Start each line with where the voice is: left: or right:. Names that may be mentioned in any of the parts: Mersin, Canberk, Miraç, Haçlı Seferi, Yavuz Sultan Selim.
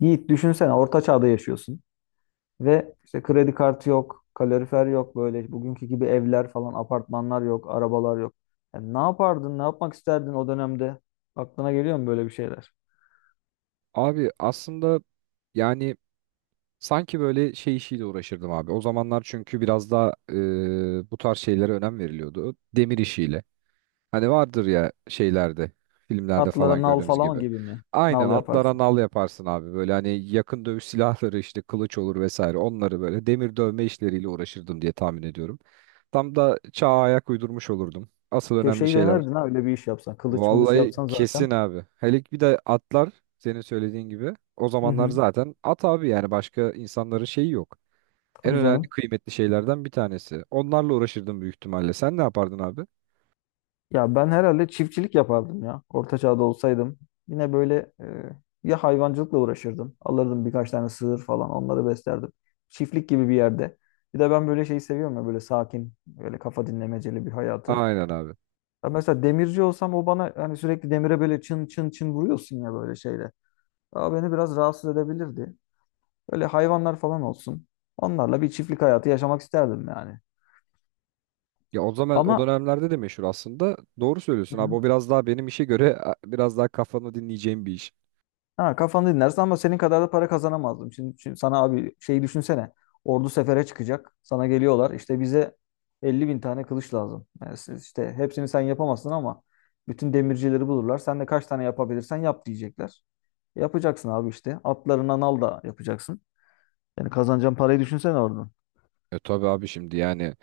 left: Yiğit düşünsene orta çağda yaşıyorsun ve işte kredi kartı yok, kalorifer yok böyle bugünkü gibi evler falan, apartmanlar yok, arabalar yok. Yani ne yapardın, ne yapmak isterdin o dönemde? Aklına geliyor mu böyle bir şeyler?
right: Abi aslında yani sanki böyle şey işiyle uğraşırdım abi. O zamanlar çünkü biraz daha bu tarz şeylere önem veriliyordu. Demir işiyle. Hani vardır ya şeylerde, filmlerde
left: Atlara
right: falan
left: nal
right: gördüğümüz
left: falan
right: gibi.
left: gibi mi?
right: Aynen
left: Nal
right: atlara
left: yaparsın.
right: nal yaparsın abi. Böyle hani yakın dövüş silahları işte kılıç olur vesaire. Onları böyle demir dövme işleriyle uğraşırdım diye tahmin ediyorum. Tam da çağa ayak uydurmuş olurdum. Asıl önemli
left: Köşeyi
right: şeyler.
left: dönerdin ha öyle bir iş yapsan. Kılıç mılıç
right: Vallahi
left: yapsan zaten.
right: kesin abi. Hele bir de atlar senin söylediğin gibi. O
left: Hı
right: zamanlar
left: hı.
right: zaten at abi yani başka insanların şeyi yok. En
left: Tabii
right: önemli
left: canım.
right: kıymetli şeylerden bir tanesi. Onlarla uğraşırdım büyük ihtimalle. Sen ne yapardın abi?
left: Ya ben herhalde çiftçilik yapardım ya. Orta çağda olsaydım. Yine böyle ya hayvancılıkla uğraşırdım. Alırdım birkaç tane sığır falan onları beslerdim. Çiftlik gibi bir yerde. Bir de ben böyle şeyi seviyorum ya böyle sakin, böyle kafa dinlemeceli bir hayatı.
right: Aynen abi.
left: Ya mesela demirci olsam o bana hani sürekli demire böyle çın çın çın vuruyorsun ya böyle şeyle. Aa, beni biraz rahatsız edebilirdi. Böyle hayvanlar falan olsun. Onlarla bir çiftlik hayatı yaşamak isterdim yani.
right: Ya o zaman o
left: Ama.
right: dönemlerde de meşhur aslında. Doğru söylüyorsun abi.
left: Hı.
right: O biraz daha benim işe göre biraz daha kafanı dinleyeceğim bir iş.
left: Ha, kafanı dinlersin ama senin kadar da para kazanamazdım. Şimdi sana abi şeyi düşünsene. Ordu sefere çıkacak. Sana geliyorlar. İşte bize 50 bin tane kılıç lazım. Yani siz işte hepsini sen yapamazsın ama bütün demircileri bulurlar. Sen de kaç tane yapabilirsen yap diyecekler. Yapacaksın abi işte. Atlarına al da yapacaksın. Yani kazanacağın parayı düşünsene oradan.
right: E tabii abi şimdi yani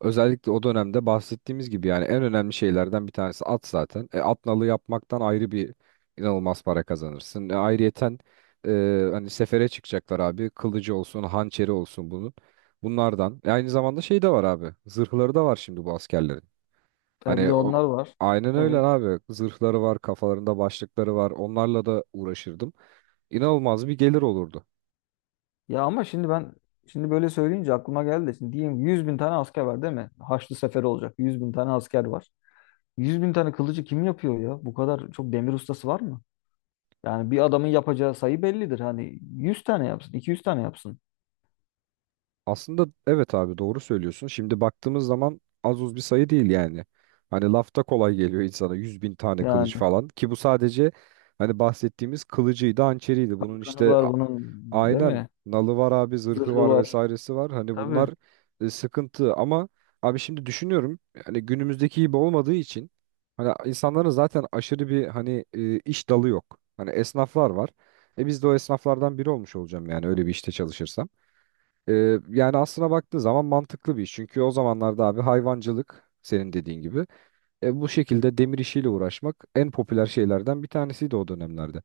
right: özellikle o dönemde bahsettiğimiz gibi yani en önemli şeylerden bir tanesi at zaten. At nalı yapmaktan ayrı bir inanılmaz para kazanırsın. Ayrıyeten hani sefere çıkacaklar abi. Kılıcı olsun, hançeri olsun bunun. Bunlardan. Aynı zamanda şey de var abi. Zırhları da var şimdi bu askerlerin.
left: E, bir de
right: Hani o,
left: onlar var.
right: aynen öyle
left: Evet.
right: abi. Zırhları var, kafalarında başlıkları var. Onlarla da uğraşırdım. İnanılmaz bir gelir olurdu.
left: Ya ama şimdi ben, şimdi böyle söyleyince aklıma geldi. Şimdi diyeyim 100 bin tane asker var değil mi? Haçlı Seferi olacak. 100 bin tane asker var. 100 bin tane kılıcı kim yapıyor ya? Bu kadar çok demir ustası var mı? Yani bir adamın yapacağı sayı bellidir. Hani 100 tane yapsın, 200 tane yapsın.
right: Aslında evet abi, doğru söylüyorsun. Şimdi baktığımız zaman az uz bir sayı değil yani. Hani lafta kolay geliyor insana, 100.000 tane kılıç
left: Yani
right: falan, ki bu sadece hani bahsettiğimiz kılıcıydı, hançeriydi. Bunun
left: kanı
right: işte
left: var bunun değil
right: aynen
left: mi?
right: nalı var abi, zırhı
left: Zırhı
right: var,
left: var.
right: vesairesi var. Hani bunlar
left: Tabii.
right: sıkıntı. Ama abi şimdi düşünüyorum, hani günümüzdeki gibi olmadığı için hani insanların zaten aşırı bir hani iş dalı yok. Hani esnaflar var. E biz de o esnaflardan biri olmuş olacağım yani, öyle bir işte çalışırsam. Yani aslına baktığın zaman mantıklı bir iş. Çünkü o zamanlarda abi hayvancılık senin dediğin gibi. Bu şekilde demir işiyle uğraşmak en popüler şeylerden bir tanesiydi o dönemlerde.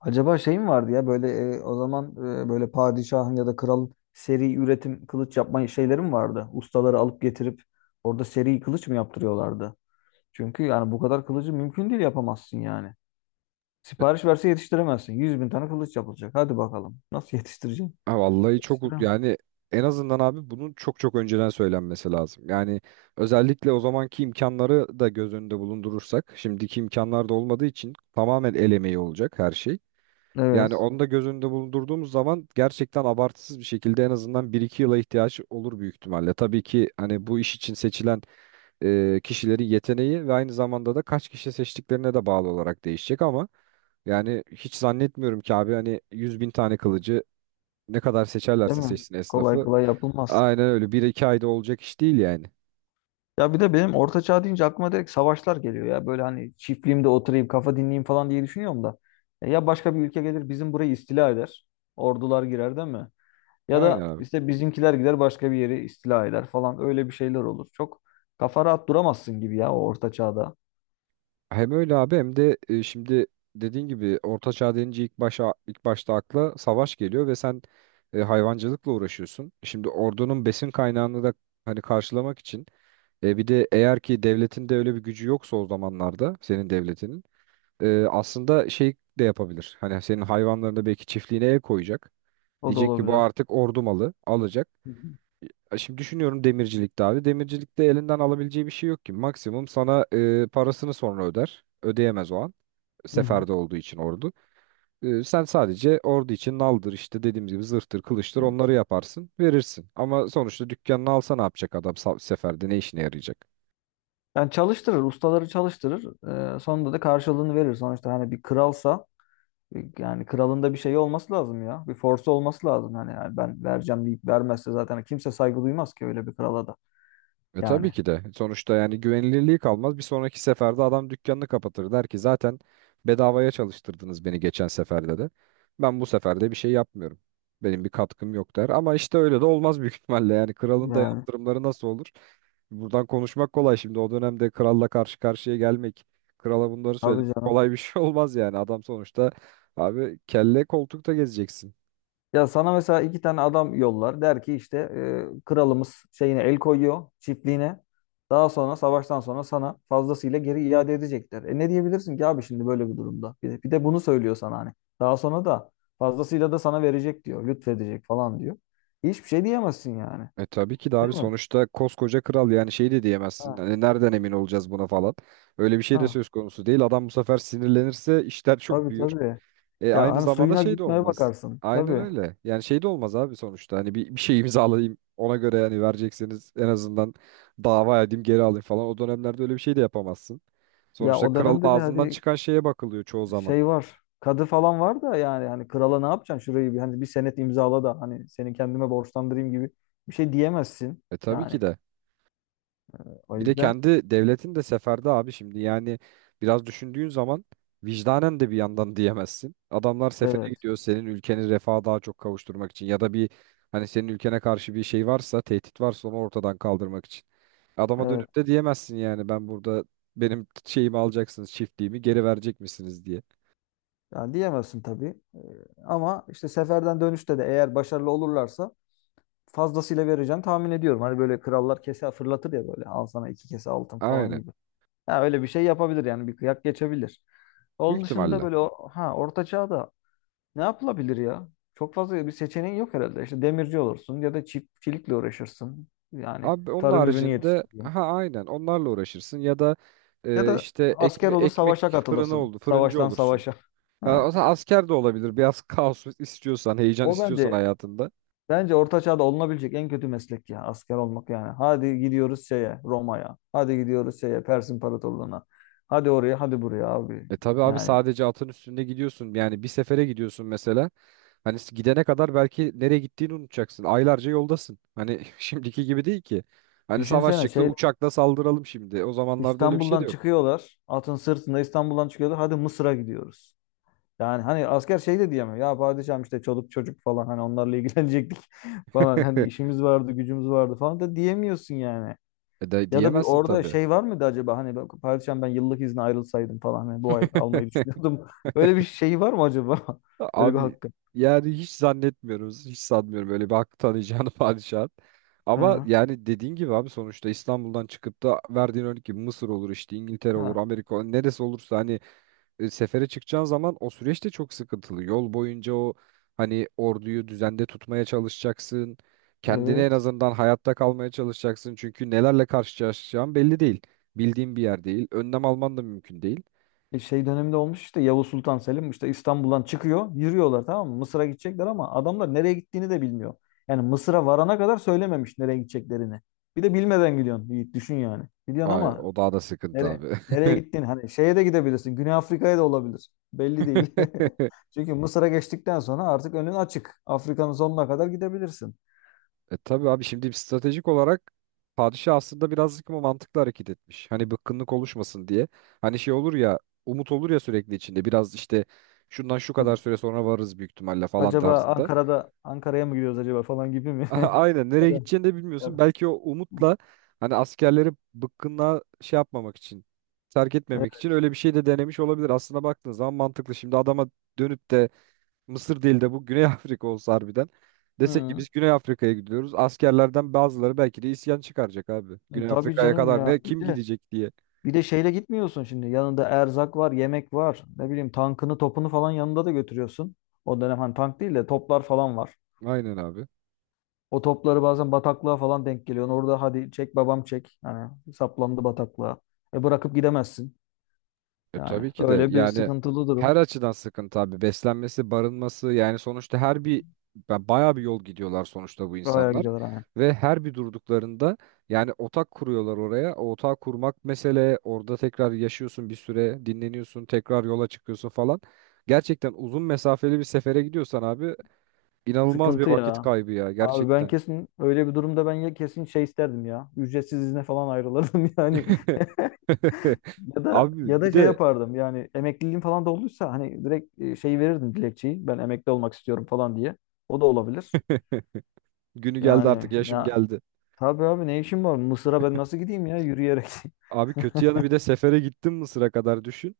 left: Acaba şey mi vardı ya böyle o zaman böyle padişahın ya da kralın seri üretim kılıç yapma şeyleri mi vardı? Ustaları alıp getirip orada seri kılıç mı yaptırıyorlardı? Çünkü yani bu kadar kılıcı mümkün değil yapamazsın yani.
right: E,
left: Sipariş verse yetiştiremezsin. 100 bin tane kılıç yapılacak. Hadi bakalım. Nasıl yetiştireceksin?
right: ha, Vallahi çok
left: Yetiştiremem.
right: yani en azından abi bunun çok çok önceden söylenmesi lazım. Yani özellikle o zamanki imkanları da göz önünde bulundurursak, şimdiki imkanlar da olmadığı için tamamen el emeği olacak her şey. Yani
left: Evet.
right: onu da göz önünde bulundurduğumuz zaman gerçekten abartısız bir şekilde en azından bir iki yıla ihtiyaç olur büyük ihtimalle. Tabii ki hani bu iş için seçilen kişilerin yeteneği ve aynı zamanda da kaç kişi seçtiklerine de bağlı olarak değişecek. Ama yani hiç zannetmiyorum ki abi, hani 100.000 tane kılıcı ne kadar
left: Değil
right: seçerlerse
left: mi?
right: seçsin
left: Kolay
right: esnafı,
left: kolay yapılmaz.
right: aynen öyle bir iki ayda olacak iş değil yani.
left: Ya bir de benim orta çağ deyince aklıma direkt savaşlar geliyor ya. Böyle hani çiftliğimde oturayım, kafa dinleyeyim falan diye düşünüyorum da. Ya başka bir ülke gelir bizim burayı istila eder. Ordular girer değil mi? Ya
right: Aynen
left: da
right: abi.
left: işte bizimkiler gider başka bir yeri istila eder falan. Öyle bir şeyler olur. Çok kafa rahat duramazsın gibi ya o orta çağda.
right: Hem öyle abi, hem de şimdi dediğin gibi Orta Çağ denince ilk başta akla savaş geliyor ve sen hayvancılıkla uğraşıyorsun. Şimdi ordunun besin kaynağını da hani karşılamak için, bir de eğer ki devletin de öyle bir gücü yoksa o zamanlarda, senin devletinin aslında şey de yapabilir. Hani senin hayvanlarına belki, çiftliğine el koyacak.
left: O da
right: Diyecek ki bu
left: olabilir.
right: artık ordu malı alacak.
left: Hı hı.
right: Şimdi düşünüyorum demircilikte abi. Demircilikte elinden alabileceği bir şey yok ki. Maksimum sana parasını sonra öder. Ödeyemez o an.
left: Hı hı.
right: Seferde olduğu için ordu. Sen sadece ordu için naldır işte dediğimiz gibi, zırhtır, kılıçtır,
left: Evet.
right: onları yaparsın, verirsin. Ama sonuçta dükkanını alsa ne yapacak adam seferde ne işine yarayacak?
left: Yani çalıştırır, ustaları çalıştırır. Sonunda da karşılığını verir. Sonuçta hani bir kralsa. Yani kralında bir şey olması lazım ya. Bir force olması lazım. Hani yani ben vereceğim deyip vermezse zaten kimse saygı duymaz ki öyle bir krala da.
right: E
left: Yani.
right: tabii ki de. Sonuçta yani güvenilirliği kalmaz. Bir sonraki seferde adam dükkanını kapatır. Der ki zaten bedavaya çalıştırdınız beni geçen seferde de. Ben bu sefer de bir şey yapmıyorum. Benim bir katkım yok, der. Ama işte öyle de olmaz büyük ihtimalle. Yani kralın da
left: Yani.
right: yaptırımları nasıl olur? Buradan konuşmak kolay şimdi. O dönemde kralla karşı karşıya gelmek, krala bunları söylemek
left: Tabii canım.
right: kolay bir şey olmaz yani. Adam sonuçta abi, kelle koltukta gezeceksin.
left: Ya sana mesela iki tane adam yollar. Der ki işte kralımız şeyine el koyuyor. Çiftliğine. Daha sonra savaştan sonra sana fazlasıyla geri iade edecekler. E ne diyebilirsin ki abi şimdi böyle bir durumda? Bir de bunu söylüyor sana hani. Daha sonra da fazlasıyla da sana verecek diyor. Lütfedecek falan diyor. Hiçbir şey diyemezsin yani.
right: E tabii ki de abi,
left: Değil mi?
right: sonuçta koskoca kral, yani şey de diyemezsin.
left: Ha.
right: Hani nereden emin olacağız buna falan. Öyle bir şey de
left: Ha.
right: söz konusu değil. Adam bu sefer sinirlenirse işler çok
left: Tabii
right: büyür.
left: tabii.
right: E
left: Ya
right: aynı
left: hani
right: zamanda
left: suyuna
right: şey de
left: gitmeye
right: olmaz.
left: bakarsın.
right: Aynen
left: Tabii.
right: öyle. Yani şey de olmaz abi sonuçta. Hani bir şey imzalayayım ona göre, yani verecekseniz en azından dava edeyim geri alayım falan. O dönemlerde öyle bir şey de yapamazsın.
left: Ya
right: Sonuçta
left: o
right: kralın
left: dönemde de
right: ağzından
left: hadi
right: çıkan şeye bakılıyor çoğu zaman.
left: şey var. Kadı falan var da yani hani krala ne yapacaksın şurayı bir hani bir senet imzala da hani seni kendime borçlandırayım gibi bir şey diyemezsin.
right: E tabii
left: Yani
right: ki de.
left: o
right: Bir de
left: yüzden
right: kendi devletin de seferde abi, şimdi yani biraz düşündüğün zaman vicdanen de bir yandan diyemezsin. Adamlar sefere
left: evet
right: gidiyor senin ülkeni refaha daha çok kavuşturmak için, ya da bir, hani senin ülkene karşı bir şey varsa, tehdit varsa, onu ortadan kaldırmak için. Adama
left: evet
right: dönüp de diyemezsin yani, ben burada benim şeyimi alacaksınız, çiftliğimi geri verecek misiniz diye.
left: yani diyemezsin tabii. Ama işte seferden dönüşte de eğer başarılı olurlarsa fazlasıyla vereceğini tahmin ediyorum. Hani böyle krallar kese fırlatır ya böyle al sana iki kese altın falan
right: Aynen,
left: gibi. Ya öyle bir şey yapabilir yani bir kıyak geçebilir.
right: büyük
left: Onun dışında
right: ihtimalle.
left: böyle ha orta çağda. Ne yapılabilir ya? Çok fazla bir seçeneğin yok herhalde. İşte demirci olursun ya da çiftçilikle uğraşırsın. Yani
right: Abi onun
left: tarım ürünü
right: haricinde
left: yetiştireyim.
right: ha, aynen onlarla uğraşırsın, ya da
left: Ya da
right: işte
left: asker olur savaşa
right: ekmek fırını
left: katılırsın.
right: oldu fırıncı
left: Savaştan
right: olursun.
left: savaşa.
right: Ha,
left: Ha.
right: o zaman asker de olabilir. Biraz kaos istiyorsan, heyecan
left: O
right: istiyorsan
left: bence
right: hayatında.
left: bence orta çağda olunabilecek en kötü meslek ya asker olmak yani. Hadi gidiyoruz şeye Roma'ya. Hadi gidiyoruz şeye Pers İmparatorluğu'na. Hadi oraya hadi buraya abi.
right: E tabii abi,
left: Yani
right: sadece atın üstünde gidiyorsun. Yani bir sefere gidiyorsun mesela. Hani gidene kadar belki nereye gittiğini unutacaksın. Aylarca yoldasın. Hani şimdiki gibi değil ki. Hani savaş
left: düşünsene
right: çıktı
left: şey,
right: uçakla saldıralım şimdi. O zamanlarda öyle bir şey de
left: İstanbul'dan
right: yok.
left: çıkıyorlar. Atın sırtında İstanbul'dan çıkıyorlar. Hadi Mısır'a gidiyoruz. Yani hani asker şey de diyemiyor. Ya padişahım işte çoluk çocuk falan hani onlarla ilgilenecektik falan. Hani işimiz vardı, gücümüz vardı falan da diyemiyorsun yani.
right: E de
left: Ya da bir
right: diyemezsin
left: orada
right: tabi.
left: şey var mıydı acaba hani padişahım ben yıllık izne ayrılsaydım falan hani bu ay almayı düşünüyordum. Böyle bir şey var mı acaba? Öyle bir
right: Abi
left: hakkı.
right: yani hiç zannetmiyorum. Hiç sanmıyorum öyle bir hakkı tanıyacağını padişahın. Ama
left: Ha.
right: yani dediğin gibi abi, sonuçta İstanbul'dan çıkıp da verdiğin örnek gibi Mısır olur, işte İngiltere olur,
left: Ha.
right: Amerika olur, neresi olursa, hani sefere çıkacağın zaman o süreç de çok sıkıntılı. Yol boyunca o hani orduyu düzende tutmaya çalışacaksın. Kendini en
left: Evet.
right: azından hayatta kalmaya çalışacaksın. Çünkü nelerle karşılaşacağın belli değil. Bildiğin bir yer değil. Önlem alman da mümkün değil.
left: Şey döneminde olmuş işte Yavuz Sultan Selim işte İstanbul'dan çıkıyor yürüyorlar tamam mı? Mısır'a gidecekler ama adamlar nereye gittiğini de bilmiyor. Yani Mısır'a varana kadar söylememiş nereye gideceklerini. Bir de bilmeden gidiyorsun Yiğit düşün yani. Gidiyorsun
right: Ay,
left: ama
right: o daha da sıkıntı
left: nereye
right: abi.
left: nereye gittiğini hani şeye de gidebilirsin. Güney Afrika'ya da olabilir. Belli değil. Çünkü Mısır'a geçtikten sonra artık önün açık. Afrika'nın sonuna kadar gidebilirsin.
right: E tabii abi, şimdi stratejik olarak padişah aslında birazcık ama mantıklı hareket etmiş. Hani bıkkınlık oluşmasın diye. Hani şey olur ya, umut olur ya, sürekli içinde biraz işte şundan şu
left: Hı.
right: kadar süre sonra varırız büyük ihtimalle falan
left: Acaba
right: tarzında.
left: Ankara'ya mı gidiyoruz acaba falan gibi mi?
right: Aynen,
left: Ya
right: nereye
left: da-
right: gideceğini de
left: ya
right: bilmiyorsun.
left: da-
right: Belki o umutla, hani askerleri bıkkınlığa şey yapmamak için, terk etmemek için öyle bir şey de denemiş olabilir. Aslına baktığın zaman mantıklı. Şimdi adama dönüp de Mısır değil de bu Güney Afrika olsa harbiden. Desek ki
left: Hı.
right: biz Güney Afrika'ya gidiyoruz. Askerlerden bazıları belki de isyan çıkaracak abi.
left: Hı.
right: Güney
left: Tabii
right: Afrika'ya
left: canım
right: kadar
left: ya.
right: ne,
left: Bir
right: kim
left: de
right: gidecek diye.
left: Şeyle gitmiyorsun şimdi. Yanında erzak var, yemek var. Ne bileyim tankını, topunu falan yanında da götürüyorsun. O dönem hani tank değil de toplar falan var.
right: Aynen abi.
left: O topları bazen bataklığa falan denk geliyorsun. Orada hadi çek babam çek. Hani saplandı bataklığa. E bırakıp gidemezsin.
right: E
left: Yani
right: tabii ki de
left: öyle bir
right: yani,
left: sıkıntılı durum.
right: her açıdan sıkıntı abi. Beslenmesi, barınması, yani sonuçta her bir bayağı bir yol gidiyorlar sonuçta bu
left: Oraya
right: insanlar.
left: gidiyorlar hani.
right: Ve her bir durduklarında yani otak kuruyorlar oraya. O otağı kurmak mesele. Orada tekrar yaşıyorsun bir süre, dinleniyorsun, tekrar yola çıkıyorsun falan. Gerçekten uzun mesafeli bir sefere gidiyorsan abi, İnanılmaz bir
left: Sıkıntı
right: vakit
left: ya.
right: kaybı ya
left: Abi ben
right: gerçekten.
left: kesin öyle bir durumda ben ya kesin şey isterdim ya. Ücretsiz izne falan ayrılırdım yani. Ya da ya
right: Abi
left: da
right: bir
left: şey
right: de
left: yapardım yani emekliliğim falan da olduysa hani direkt şey verirdim dilekçeyi ben emekli olmak istiyorum falan diye. O da olabilir.
right: günü geldi, artık
left: Yani
right: yaşım
left: ya
right: geldi.
left: tabii abi ne işim var Mısır'a ben nasıl gideyim ya yürüyerek.
right: Abi kötü yanı, bir de sefere gittim Mısır'a kadar düşün.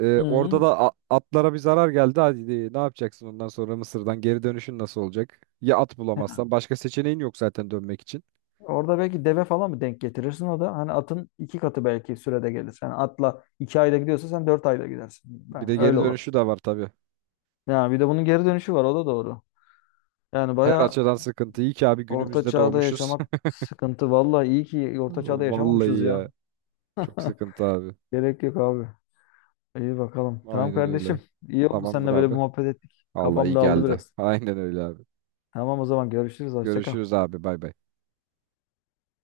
left: Hı.
right: Orada da atlara bir zarar geldi. Hadi ne yapacaksın ondan sonra? Mısır'dan geri dönüşün nasıl olacak? Ya at bulamazsan başka seçeneğin yok zaten dönmek için.
left: Orada belki deve falan mı denk getirirsin o da hani atın iki katı belki sürede gelir. Yani atla 2 ayda gidiyorsa sen 4 ayda gidersin.
right: Bir
left: Yani
right: de geri
left: öyle olabilir.
right: dönüşü de var tabii.
left: Yani bir de bunun geri dönüşü var o da doğru. Yani
right: Her, evet,
left: baya
right: açıdan sıkıntı. İyi ki abi
left: orta
right: günümüzde
left: çağda
right: doğmuşuz.
left: yaşamak sıkıntı. Vallahi iyi ki orta çağda yaşamamışız
right: Vallahi
left: ya.
right: ya. Çok sıkıntı abi.
left: Gerek yok abi. İyi bakalım. Tamam
right: Aynen öyle.
left: kardeşim. İyi oldu
right: Tamamdır
left: seninle böyle bir
right: abi.
left: muhabbet ettik.
right: Allah
left: Kafam
right: iyi
left: dağıldı
right: geldi.
left: biraz.
right: Aynen öyle abi.
left: Tamam o zaman görüşürüz. Hoşça kal.
right: Görüşürüz abi, bay bay.